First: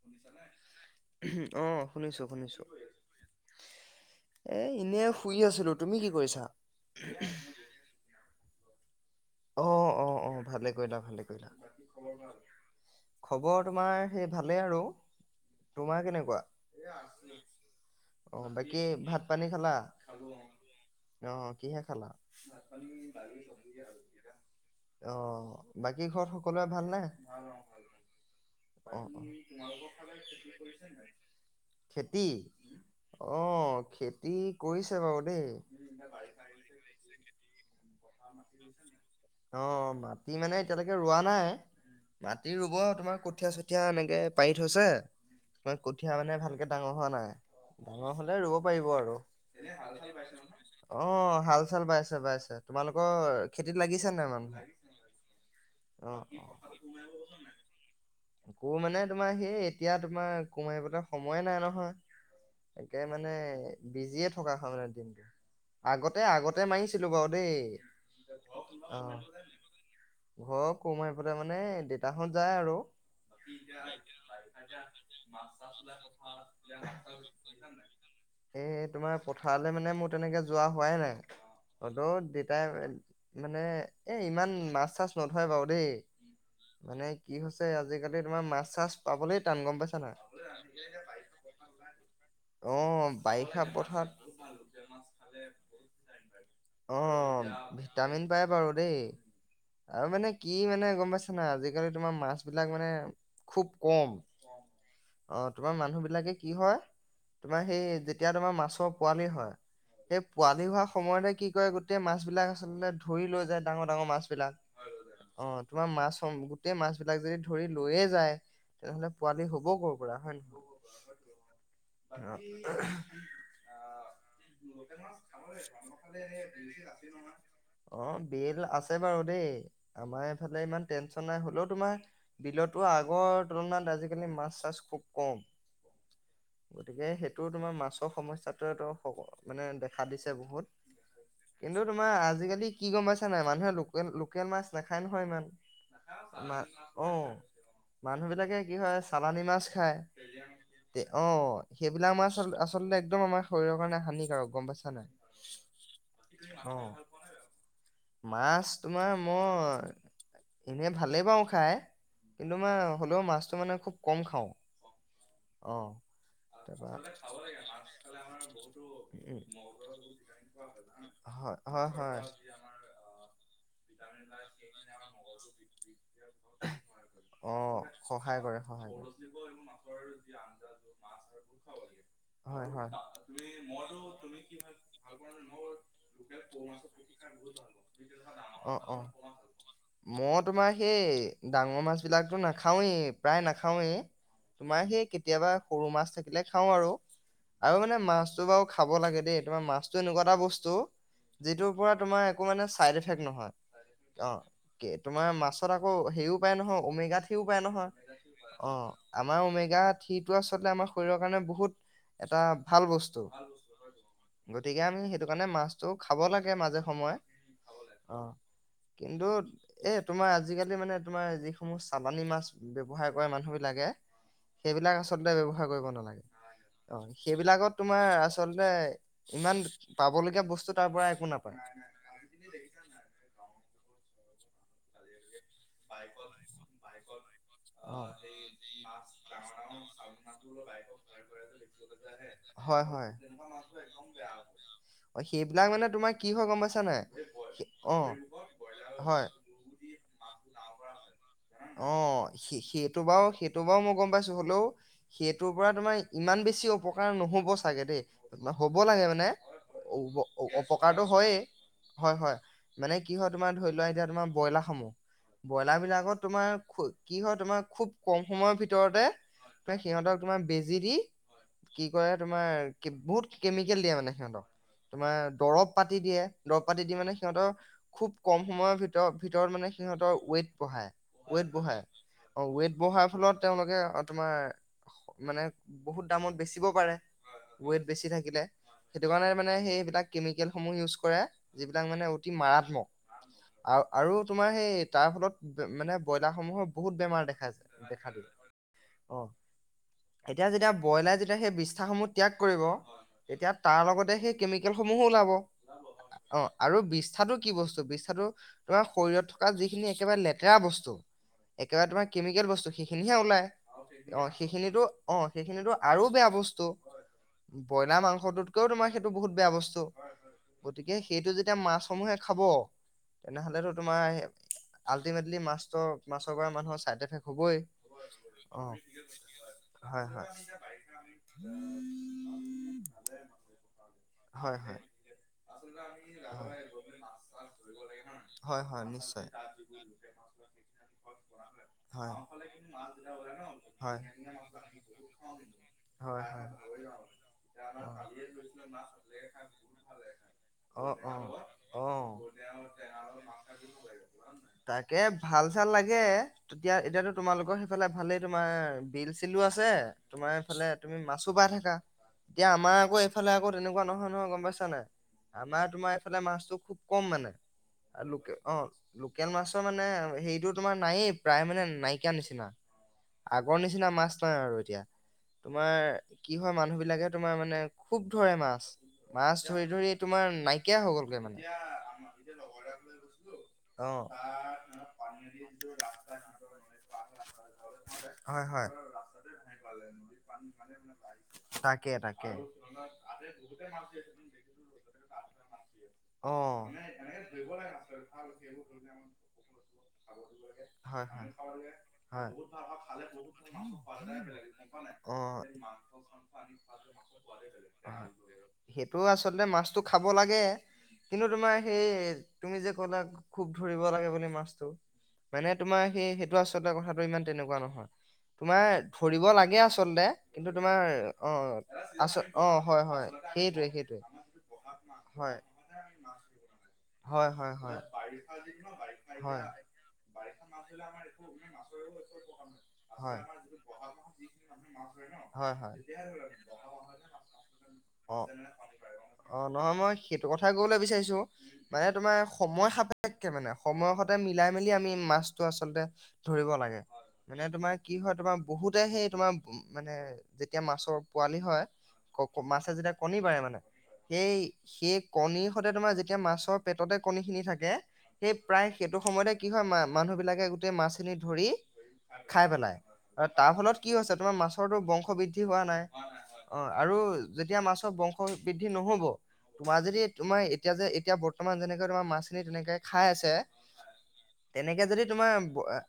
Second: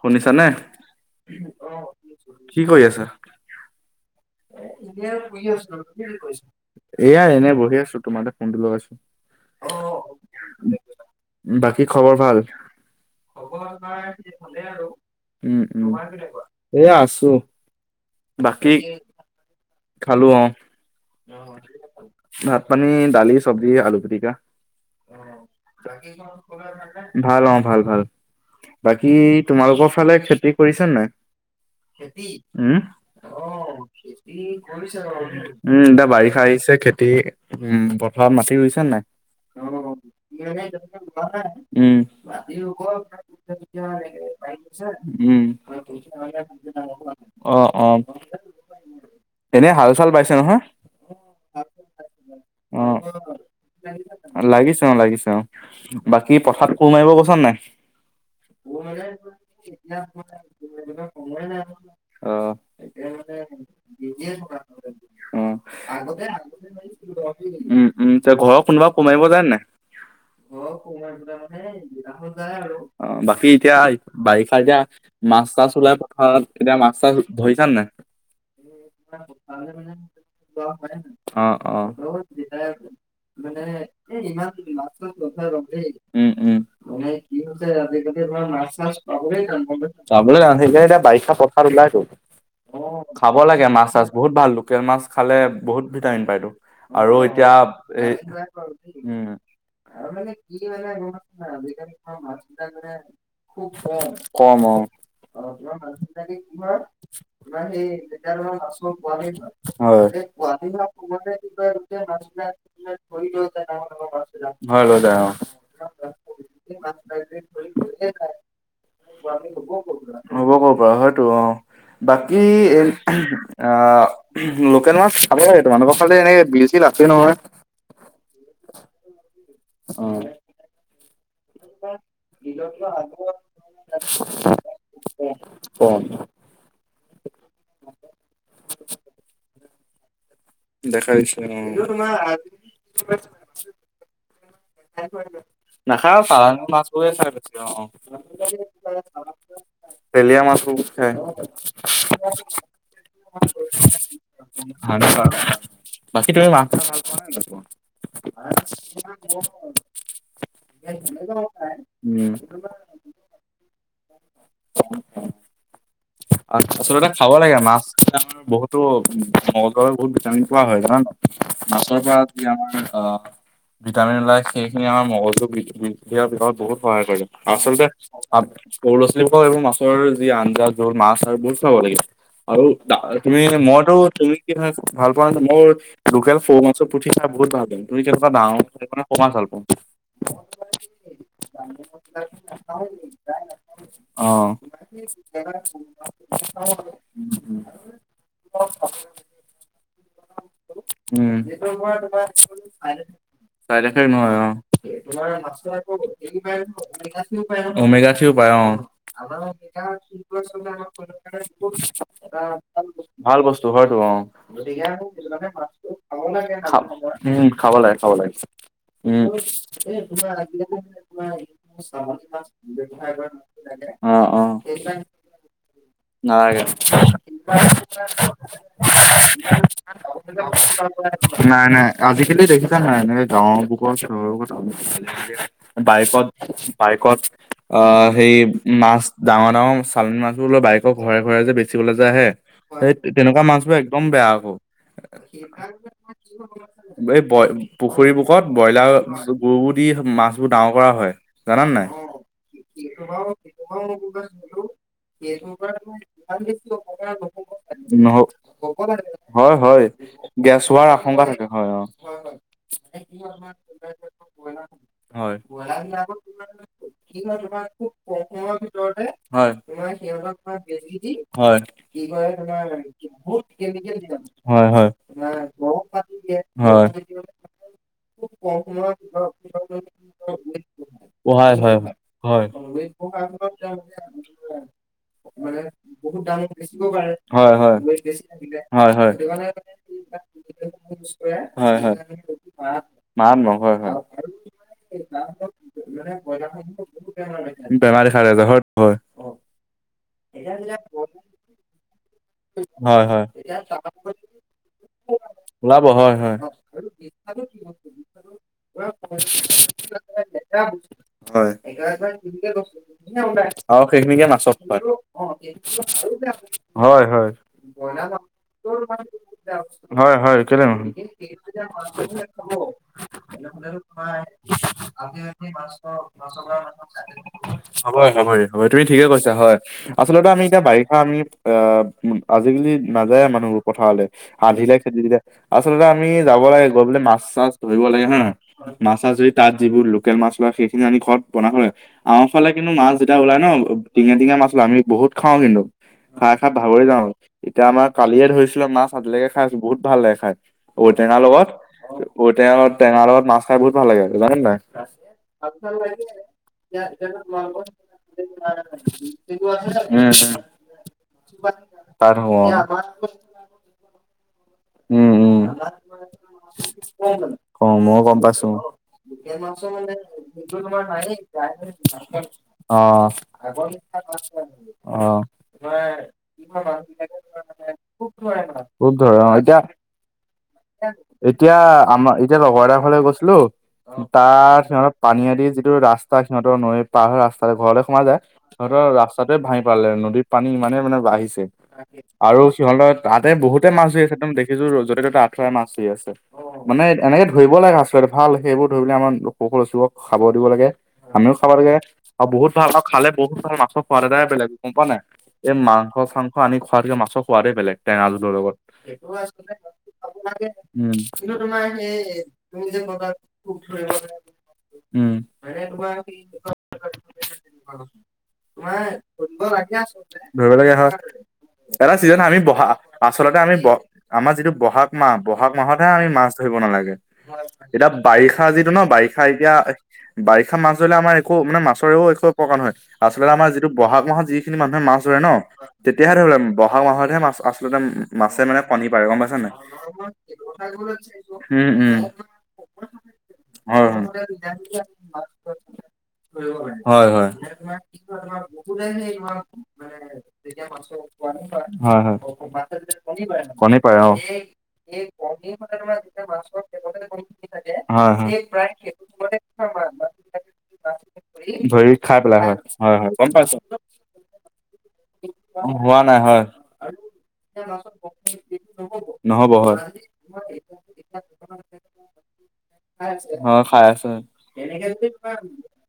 শুনিছা নে অহ শুনিছো শুনিছো। কি কৰি আছা? এ এনে আৰু শুই আছিলো তুমি কি কৰিছা? বহি আছো তোমাৰ ফোনটো লগাইছো অ অ অ ভালে কৰিলা ভালে কৰিলা বাকী খবৰ ভাল? খবৰ তোমাৰ সেই ভালে আৰু উম উম তোমাৰ কেনেকুৱা এয়া আছো অ বাকী বাকি ভাত পানী খালা অ কিহে খালা? ভাত পানী দালি চব্জি আলু অহ বাকী ঘৰত সকলোৰে ভালনে? ভাল অ ভাল ভাল অ অ বাকী তোমালোকৰ ফালে খেতি কৰিছ নাই খেতি অ খেতি উম কৰিছে বাৰু দেই এতিয়া বাৰিষা আহিছে খেতি উম পথাৰত মাটি ৰুইছে নাই অ মাটি মানে এতিয়ালৈকে ৰোৱা নাই উম মাটি ৰুব তোমাৰ কঠীয়া চঠীয়া এনেকে পাৰি থৈছে উম তমাৰ কঠীয়া মানে ভালকে ডাঙৰ হোৱা নাই অ অ ডাঙৰ হলে ৰুব পাৰিব আৰু [unintelligible] এনে হাল চাল বাইছে নহয় অ হাল চাল বাইছে বাইছে অ তোমালোকৰ খেতি লাগিছে অ লাগিছে অ অ বাকী পথাৰ কোৰ মাৰিব গৈছা নাই কোৰ মানে তোমাৰ সেই এতিয়া তোমাৰ কোৰ মাৰিবলৈ সময়ে নাই নহয় একে মানে অ বিজিয়ে থকা হয় মানে দিনটো অ আগতে আগতে মাৰিছিলো বাৰু দেই উম, উম, তে [unintelligible] কোনোবা অ কমাৰিব যায় নাই ঘৰৰ কোৰ মাৰিবলৈ মানে দেউতাহঁত যায় আৰু বাকী এতিয়া বাৰিষা এতিয়া মাছ চাছ ওলাই পথাৰত এতিয়া মাছ চাছ ধৰিছান নাই এ তোমাৰ পথাৰলৈ মানে মোৰ তেনেকে যোৱা হোৱাই নাই অ', অ', হলেও দেতাই মানে এ ইমান মাছ চাছ নধৰে বাৰু দেই উম, উম, মানে কি হৈছে আজিকালি তোমাৰ মাছ চাছ পাবলে টান গম পাইছা নাই যাবলৈ যাওঁ সেইকাৰণে এতিয়া বাৰিষা পথাৰত ওলাইতো। অ খাব বাৰিষা লাগে মাছ চাছ বহুত ভাল পথাৰত লোকেল মাছ খালে বহুত ভিটামিন পাইতো আৰু অ', এতিয়া [unintelligible] ভিটামিন পাই এ বাৰু দেই। আৰু মানে আৰু মানে কি গম মানে পাইছা নাই আজালি আজিকালি তোমাৰ মাছ মাছাক বিলাক মানে মানেু খুব ক কম তোমাৰ মা অ', তোমাৰ কি মানুহ বিলাকে হয় কি হয় তোমাৰ সেই [unintelligible] মাছৰ পোৱালি হয় সেই হেই পোৱালি হোৱা ভাগ সময়তে মুঠতে কৰে গোটেই কি মাছ বিলাক কৈ আচলতে ধৰি লৈ যায় ডাঙৰ ডাঙৰ মাছ বিলাক হয় লৈ যায় অ তোমাৰ মাছ গোটেই মাছ বিলাক যদি ধৰি লৈয়ে যায় তেনেহলে পোৱালি হব কৰ'ৰ পৰা হয় হ'ব নহয় ক'ৰ পৰা অ আহ [unintelligible] উম আহ লোকেল মাছ খাব লে তোমালোকৰ ফালে এনেকে বিল চিল লছে নহয় [unintelligible] অ বিল আছে বাৰু হে অ আমাৰ এইফালে ইমান [inaudible] নাই হলেও তোমাৰ বিলতো আগৰ তুলনাত আজিকালি মাছ চাছ খুব কম কম গতিকে সেইটো তোমাৰ মাছৰ সমস্যাতো মানে [unintelligible] খা দিছো দেখাই দিছে অ আজিকালি কি গম পাইছা নাই মানুহে লোকে নাখায় চালানী মাছ বোৰে খাই বেছি অ, মানুহ বিলাকে কি হয় চালানী মাছ খায়। তেলীয়া মাছবোৰ তে খাই, অ', সেইবিলাক মাছ আচল- আচলতে একদম আমাৰ শৰীৰৰ কাৰণে হানিকাৰক গম পাইছা নাই। বাকী তুমি মাছ অ', খায় ভাল পোৱা নাই? মাছ তোমাৰ মই এনে ভালেই পাওঁ খাই। উম কিন্তু মই হ'লেও মাছটো মানে খুব কম খাওঁ। [unintelligible] অ তাৰপা আচলতে খাব লাগে মাছ আমাৰ বহুতো উম মগজুৰ বহুত ভিটামিন পোৱা হয় কাৰণ হয় হয় মাছৰ পৰা হয় যি আমাৰ আহ ভিটামিন ওলাই সেইখিনি আমাৰ মগজুৰ বৃদ্ধিৰ বহুত সহায় কৰে অ আচলতে সহায় কৰে সহায় সৰু ল'ৰা কৰে ছোৱালীবোৰক এইবোৰ মাছৰ যি আন মাছ আৰু বহুত চাব লাগে আৰু হয় হয় তুমি মইতো তুমি কি ভাল পোৱা না মোৰ লোকেল ফৌ মাছৰ পুঠি খাই বহুত ভাল পাওঁ তুমি কেনেকুৱা অ ডাঙৰে অ মাছ ভাল পাওঁ মই তোমাৰ সেই ডাঙৰ মাছ বিলাকতো নাখাওৱেই প্ৰায় নাখাওৱেই অ। তোমাৰ সেই [unintelligible] কেতিয়াবা সৰু মাছ থাকিলে খাওঁ আৰু আৰু মানে মাছটো বাৰু খাব লাগে দেই তোমাৰ মাছ উম [unintelligible] তোমাৰ একো মানে চাইড এফেক্ট নহয় নহয় অ কে- তোমাৰ মাছত আকৌ হেৰিও পায় নহয় ওমেগা থ্ৰীও পায় নহয় উমেগাখিও পায় অ আমাৰ ওমেগা থ্ৰীটো আচলতে আমাৰ শৰীৰৰ কাৰণে বহুত এটা ভাল ভাল বস্তু হয়টো অ। গতিকে আমি খাব সেইটো কাৰণে মাছটো খাব মাজে সময়ে লাগে খাব অ লাগে উম কিন্তু এ তোমাৰ আজিকালি মানে তোমাৰ যিসমূহ চালানী মাছ ব্যৱহাৰ কৰে মানুহ বিলাকে অ অ সেইবিলাক আচলতে ব্যৱহাৰ কৰিব নেলাগে নালাগে। অ সেইবিলাকত তোমাৰ আচলতে ইমান পাবলগীয়া বস্তু তাৰ পৰা একো নাপায় নাই নাই আজিকালি দেখিছা নাই এনেকে গাঁওৰ বোৰত চহৰৰ কথা [unintelligible] বাইকত বাইকত অ আহ সেই মাছ ডাঙৰ ডাঙৰ চালনী মাছবোৰ লৈ বাইকৰ ঘৰে ঘৰে যে বেচিবলৈ যে আহে হয় সেই হয় তেনেকুৱা মাছবোৰ একদম বেয়া। অ সেইবিলাক মানে তোমাৰ কি হয় গম পাইছা নাই এই ব সে- অ পুখুৰী মুখত ব্ৰইলাৰ হয় গুবোৰ দি মাছ ডাঙৰ কৰা হয়। জানা নে নাই, অ সেই সেইটো বাৰু সেইটো বাৰু মই গম পাইছো হ'লেও সেইটোৰ পৰা তোমাৰ ইমান বেছি অপকাৰ নহ হয় হয় অ প গেছ হোৱাৰ অপকাৰটো আশংকা হয়ে, থাকে অ', হয় হয় মানে কি হয় তোমাৰ ধৰি লোৱা এতিয়া তোমাৰ ব্ৰইলা সমূহ হয় ব্ৰইলা বিলাকত তোমাৰ খু- কি তোমাৰ হয় খুব কম সময়ৰ ভিতৰতে তোমাৰ সিহঁতক তোমাৰ বেজি দি হয় কি কৰে তোমাৰ কে- বহুত কেমিকেল দিয়ে মানে হয় হয় তোমাৰ দৰব পাতি দিয়ে দৰব পাতি হয়। দি মানে সিহঁতৰ খুব কম সময়ৰ ভিতৰত ভিতৰত মানে সিহঁতৰ ৱেট বঢ়াই বঢ়ায় হয়, হয় তেওঁলোকে অ, তোমাৰ মানে বহুত দামত বেচিব পাৰে হয় ৱেইট বেছি থাকিলে হয় সেইটো হয় কাৰণে মানে সেই সেইবিলাক কেমিকেলসমূহ ইউজ কৰে হয় যিবিলাক হয় মানে অতি মাৰাত্মক মাৰাত্মক হয় আৰু হয় আৰু তোমাৰ সেই তাৰ ফলত মানে সমূহৰ বহুত বেমাৰ দেখা যায় বেমাৰ দেখা দিয়ে যায় হয় হয় অ এতিয়া যেতিয়া ব্ৰইলাৰ যেতিয়া সেই বিষ্ঠাসমূহ ত্যাগ কৰিব হয় হয় এতিয়া তাৰ লগতে সেই কেমিকেল সমূহো ওলাব ওলাব হয় হয় অ আৰু বিষ্ঠাটো কি বস্তু বিষ্ঠাটো তোমাৰ শৰীৰত থকা যিখিনি একেবাৰে লেতেৰা বস্তু হয়। একেবাৰে তোমাৰ কেমিকেল বস্তু সেইখিনিহে ওলায় [unintelligible] আৰু অ সেইখিনিকে মাছক খুৱাই। সেইখিনিতো অ সেইখিনিতো আৰু বেয়া [unintelligible] বস্তু হয়। ব্ৰইলাৰ মাংসটোতকেও তোমাৰ সেইটো বহুত বেয়া বস্তু। হয় হয় কেলে নহয় গতিকে সেইটো যেতিয়া মাছসমূহে খাব, তেনেহলেতো তোমাৰ আল্টিমেটলি মাছটোৰ অ হবই-হবই-হবই তুমি ঠিকে কৈছা হয়। হয় আচলতে হয় আমি এতিয়া বাৰিষা আমি অ উম আজিকালি নাযায়ে মানুহবোৰ পথাৰলৈ। হয় আধিলে হয় খেতি দি দিয়ে, আচলতে আমি যাব লাগে গৈ পলে মাছ চাছ ধৰিব লাগে হয় নহয়? হয় মাছ চাছ নিশ্চয় ধৰি তাত যিবোৰ লোকেল মাছ ওলাই সেইখিনি আ ঘৰত বনা কৰে। হয়। আনফালে কিন্তু মাছ যেতিয়া ওলাই ন হয় টিঙে-টিঙে মাছ ওলাই আমি বহুতা খাও কিন্তু। হয় হয় খাই-খাই ভাবৰি যাওঁ। এতিয়া আমাৰ কালিয়ে ধৰিছিলো মাছ আজিলৈকে খাই আছো বহুত ভাল লাগে খাই অ'। অ', ঔটেঙা অ', লগত, অ', ঔটেঙা-টেঙাৰ লগত টেঙা লগত মাছ খাই বহুত ভাল লাগে জানে নাই। তাকে ভাল লাগে। তেতিয়া এতিয়াতো তোমালোকৰ সেইফালে ভালেই তোমাৰ বিল চিলো আছে উম উম তোমাৰ সেফালে তুমি মাছ পাই থাকা। তাত হব অ এতিয়া আমাৰ আকৌ এইফালে আকৌ তেনেকুৱা নহয় ন গম পাইছ উম উম। আমাৰ তোমাৰ এইফালে মাছটো খুব কম মানে, অ মইও গম লোক পাইছো অহ লোকেল মাছৰ মানে হে অহ, আগৰ নিচিনা মাছ নাই আৰু এতিয়া। অহ, তোমাৰ কি হয় মানুহ বিলাকে তোমাৰ মানে খুব ধৰে মাছ। খুৱ ধৰে অহ। মাছ এতিয়া, ধৰি ধৰি তোমাৰ নাইকিয়া হৈ গ'লগৈ মানে এতিয়া আমাৰ এতিয়া লগৰ এটা ঘৰলে গৈছিলো অ'। তাৰ সিহ পানী আদি যিটো ৰাস্তা সিহঁতৰ নৈ পাৰ হৈ ৰাস্তা ঘৰতে সোমাই যায়, হয় হয় সিহঁতৰ ৰাস্তাটোৱে ভাঙি পালে নদীৰ পানী ইমানেই মানে বাঢ়িছে তাকে তাকে। আৰু সিহঁতৰ তাতে বহুতে মাছ ধৰি আছে একদম দেখিছো যতে' ততে আঠুৱাই মাছ ধৰি আছে অ'। মানে এনেকে ধৰিব লাগে আচলতে ভাল সেইবোৰ ধৰিবলৈ আমাৰ সৰু-সৰু লৰাছোৱালী বোৰক খাব দিব লাগে। হয় হয় আমিও খাব লাগে আৰু হয়। বহুত ভাল আৰু খালে বহুত ভাল মাছৰ সোৱাদ এটাই বেলেগ গম পোৱা নাই? এই অ'। মাংস চাংস আনি খোৱাতকে মাছৰ সোৱাদে বেলেগ টেঙা জোলৰ লগত। সেইটো আচলতে মাছটো খাব লাগে, উম কিন্তু তোমাৰ সেই তুমি যে কলা খুব ধৰিব লাগে বুলি মাছটো। উম মানে তোমাৰ সেই সেইটো আচলতে কথাটো ইমান তেনেকুৱা নহয়। তোমাৰ ধৰিব লাগে আচলতে কিন্তু ধৰিব লাগে তোমাৰ হয় অহ এটা আচ ছিজন আমি অহ বহা হয়-হয় আচলতে আমি ব সেইটয়ে-সেইটোয়ে। আমাৰ যিটো বহাগ মাহ, বহাগ মাহতহে আমি মাছ ধৰিব নালাগে। হয় হয় হয় এতিয়া বাৰিষা যিটো ন বাৰিষা হয় এতিয়া বাৰিষা মাছ ধৰিলে আমাৰ একো মানে মাছৰেও একো অপকাৰ নহয়। আচলতে আমাৰ যিটো বহাগ মাহত যিখিনি মানুহে মাছ ধৰে ন, হয় হয় হয় তেতিয়াহে ধৰি ললে বহাগ মাহতহে মাছ আচলতে মাছে মানে কণী পাৰে গম পাইছা অহ নাই নহয় মই সেইটো কথাই কবলে বিচাৰিছো, উম মানে উম তোমাৰ সময় সাপেক্ষে মানে হয় সময়ৰ হয় সতে মি মেলি আমি মাছটো আচলতে ধৰিব লাগে। হয় মানে হয় তোমাৰ কি হয় তোমাৰ বহুতে সেই তোমাৰ মানে যেতিয়া মাছৰ পোৱালি হয়, মাছে যেতিয়া কণী পাৰে মানে কণী পাৰে অহ। সেই সেই কণী কণীৰ সতে মানে তোমাৰ যেতিয়া সেই মাছৰ পেটতে কণীখিনি থাকে, হয়-হয়। [unintelligible] চব সময়তে কি হয় মা মানুহেবিলাকে মাছখিনি ধৰি খাই পেলাই খায় হয় পেলায়। হয় হয় গম তাৰ পাইছো ফলত কি হৈছে তোমাৰ মাছৰটো বংশ বৃদ্ধি হোৱা নাই অহ আৰু যেতিয়া মাছৰ বংশ বৃদ্ধি নহব। তোমাৰ যদি তোমাৰ এতিয়া যে এতিয়া বৰ্তমান যেনেকে তোমাৰ মাছখিনি তেনেকে খাই আছে অ খাই আছে তেনেকে যদি তোমাৰ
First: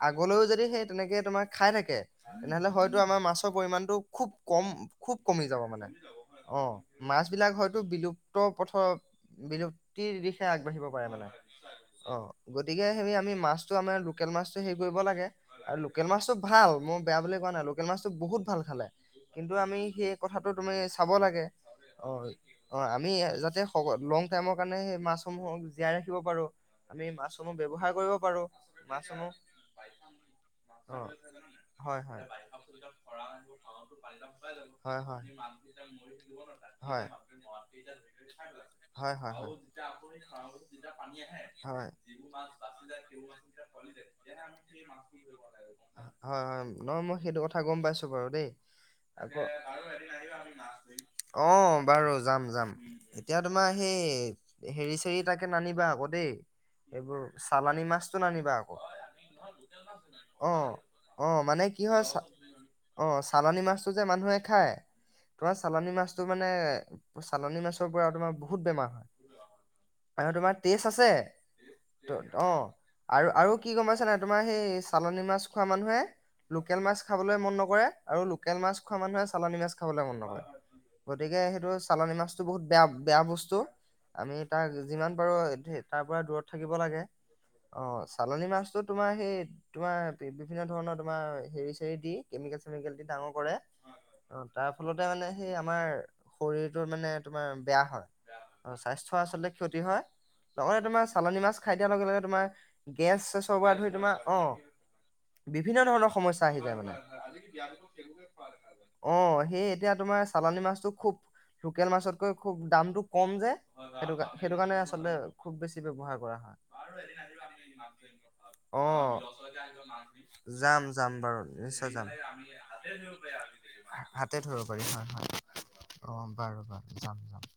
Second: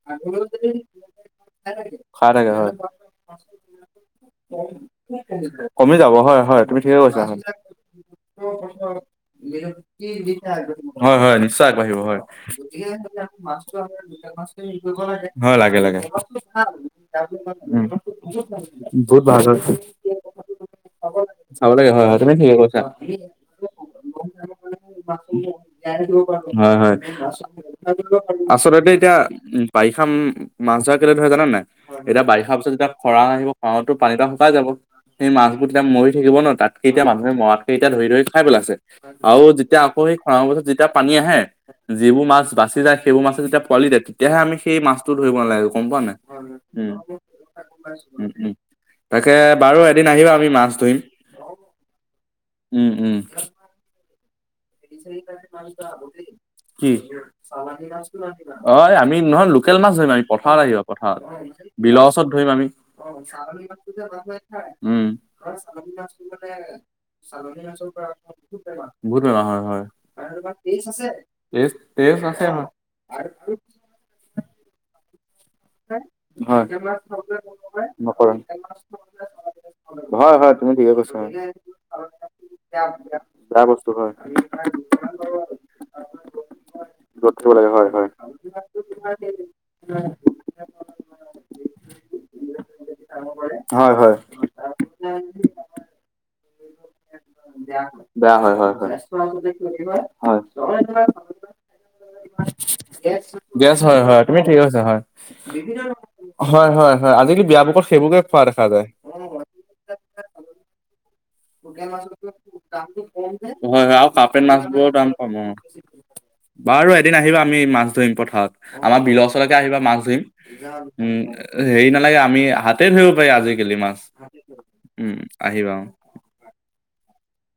আগলৈও যদি সেই তেনেকে যদি তোমাৰ আগলেও যদি হে তেনেকে খাই থাকে, খাই থাকে তেনেহলে হয় হয়তো আমাৰ মাছৰ পৰিমাণটো খুব কম খুব কমি যাব মানে যাব হয় হয় অহ তুমি ঠিকে কৈছা মাছ হয়। বিলাক হয়তো বিলুপ্ত পথত বিলুপ্তিৰ দিশে আগবাঢ়িব পাৰে হয় মানে হয় নিশ্চয় আগবাঢ়িব হয় অহ গতিকে সেই আমি মাছটো আমাৰ লোকেল মাছটো হেই কৰিব লাগে হয় আৰু লাগে লাগে লোকেল মাছটো ভাল মই বেয়া বুলি কোৱা নাই লোকেল উম। মাছটো বহুত ভাল খালে বহুত ভাল কিন্তু, হয় আমি সেই কথাটো তুমি চাব লাগে। চাব লাগে অহ হয় হয় তুমি ঠিকে - অহ কৈছা। আমি যাতে লং টাইমৰ কাৰণে সেই মাছসমূহক জীয়াই ৰাখিব পাৰোঁ হয় আমি মাছ [unintelligible] আচলতে এতিয়া উম বাৰিষা মাছ ধৰা অ কেলে ধৰে জানে নাই হয় এতিয়া হয় বাৰিষাৰ পিছত যেতিয়া খৰাং আহিব খৰাংতো পানী বিলাক শুকাই যাব হয় হয় হয় হয় সেই মাছবোৰ তেতিয়া মৰি [unintelligible] তাতকে এতিয়া হয় মানুহে মৰাতকে এতিয়া ধৰি -ধৰি খাই পেলাইছে হয় আৰু যেতিয়া আকৌ খৰাং পিছত যেতিয়া পানী হয় আহে হয় যিবোৰ মাছ বাচি যায় সেইবোৰ মাছে যেতিয়া পোৱালি দিয়ে তেতিয়াহে আমি সেই মাছটো ধৰিব নালাগে গম পোৱা নাই হয় উম নহয় মই সেইটো কথা গম পাইছো - বাৰু উম- দেই উম তাকে বাৰু এদিন আহিবা আমি মাছ ধৰিম। অহ, বাৰু যাম-যাম উম, উম, এতিয়া তোমাৰ সেই এ ' হেৰি চেৰি তাকে নানিবা আকৌ দেই। কি এইবোৰ চালানী ছালানি মাছটো লৈ নানিবা আকৌ অহ আনিম নহয় লোকেল মাছ ধৰিম আমি পথাৰত অ' আহিবা পথাৰত অ' মানে কি হয় বিলৰ ওচৰত ধৰিম আমি অ' চালানী ছালানি মাছটো যে মানুহে খায় [unintelligible] উম ছালনি মাছটো মানে চালানী ছালনি মাছৰ পৰা তোমাৰ বেমাৰ হয় বহুত বেমাৰ হয়। হয় [unintelligible] আছে অহ, হয়, আৰু -আৰু কি গম পাইছা নাই তোমাৰ সেই চালনী মাছ এচাম মানুহে হয়, লোকেল মাছ খাবলৈ মন নকৰে আৰু লোকেল মাছ খোৱা মানুহে চালানী মাছ খাবলৈ মন হয়, নকৰে হয়, তুমি ঠিকে কৈছা হয়, গতিকে সেইটো চালানী মাছটো বহুত বেয়া- বেয়া বস্তু আমি তাক যিমান পাৰোঁ তাৰ পৰা দূৰত ধুব লাগে দূৰত থাকিব লাগে হয়, অহ হয়, চালনী মাছটো তোমাৰ সেই তোমাৰ বিভিন্ন ধৰণৰ তোমাৰ হেৰি চেৰি দি কেমিকেল- চেমিকেল দি ডাঙৰ কৰে হয়, হয়। তাৰ ফলতে মানে সেই আমাৰ শৰীৰটো মানে তোমাৰ বেয়া হয় বেয়া হয়, আৰু স্বাস্থ্য আচলতে ক্ষতি হয়, হয় লগতে তোমাৰ চালনী মাছ খাই দিয়াৰ লগে -লগে তোমাৰ গেছ- চেছৰ পৰা গেছ ধৰি হয় তোমাৰ হয় তুমি অ' ঠিক কৈছা হয়। বিভিন্ন ধৰণৰ সমস্যা আহি হয় যায় মানে হয় হয় আজিকালি বিয়াবোকত সেইবোৰকে খোৱা দেখা যায়। [unintelligible] অহ সেই এতিয়া তোমাৰ চালানী মাছটো খুব লোকেল মাছতকৈ মাছবোৰৰ খুব দামটো কম যে হয়-হয় আৰু সেইটো কা- কাৰ্পেট সেইটো মাছ কাৰণে বোৰৰ আচলতে দাম কম অহ খুব বেছি ব্যৱহাৰ কৰা হয় বাৰু এদিন আহিবা আমি মাছ ধৰিম পথাৰত অ আমাৰ বিলৰ ওচলৈকে আহিবা মাছ ধৰিম যাম যাম উম বাৰু হেৰি নিশ্চয় যাম নালাগে আমি হাতে ধৰিব পাৰি আজিকালি মাছ হা- উম! আহিবা অহ। অহ, বাৰু- বাৰু, যাম- যাম।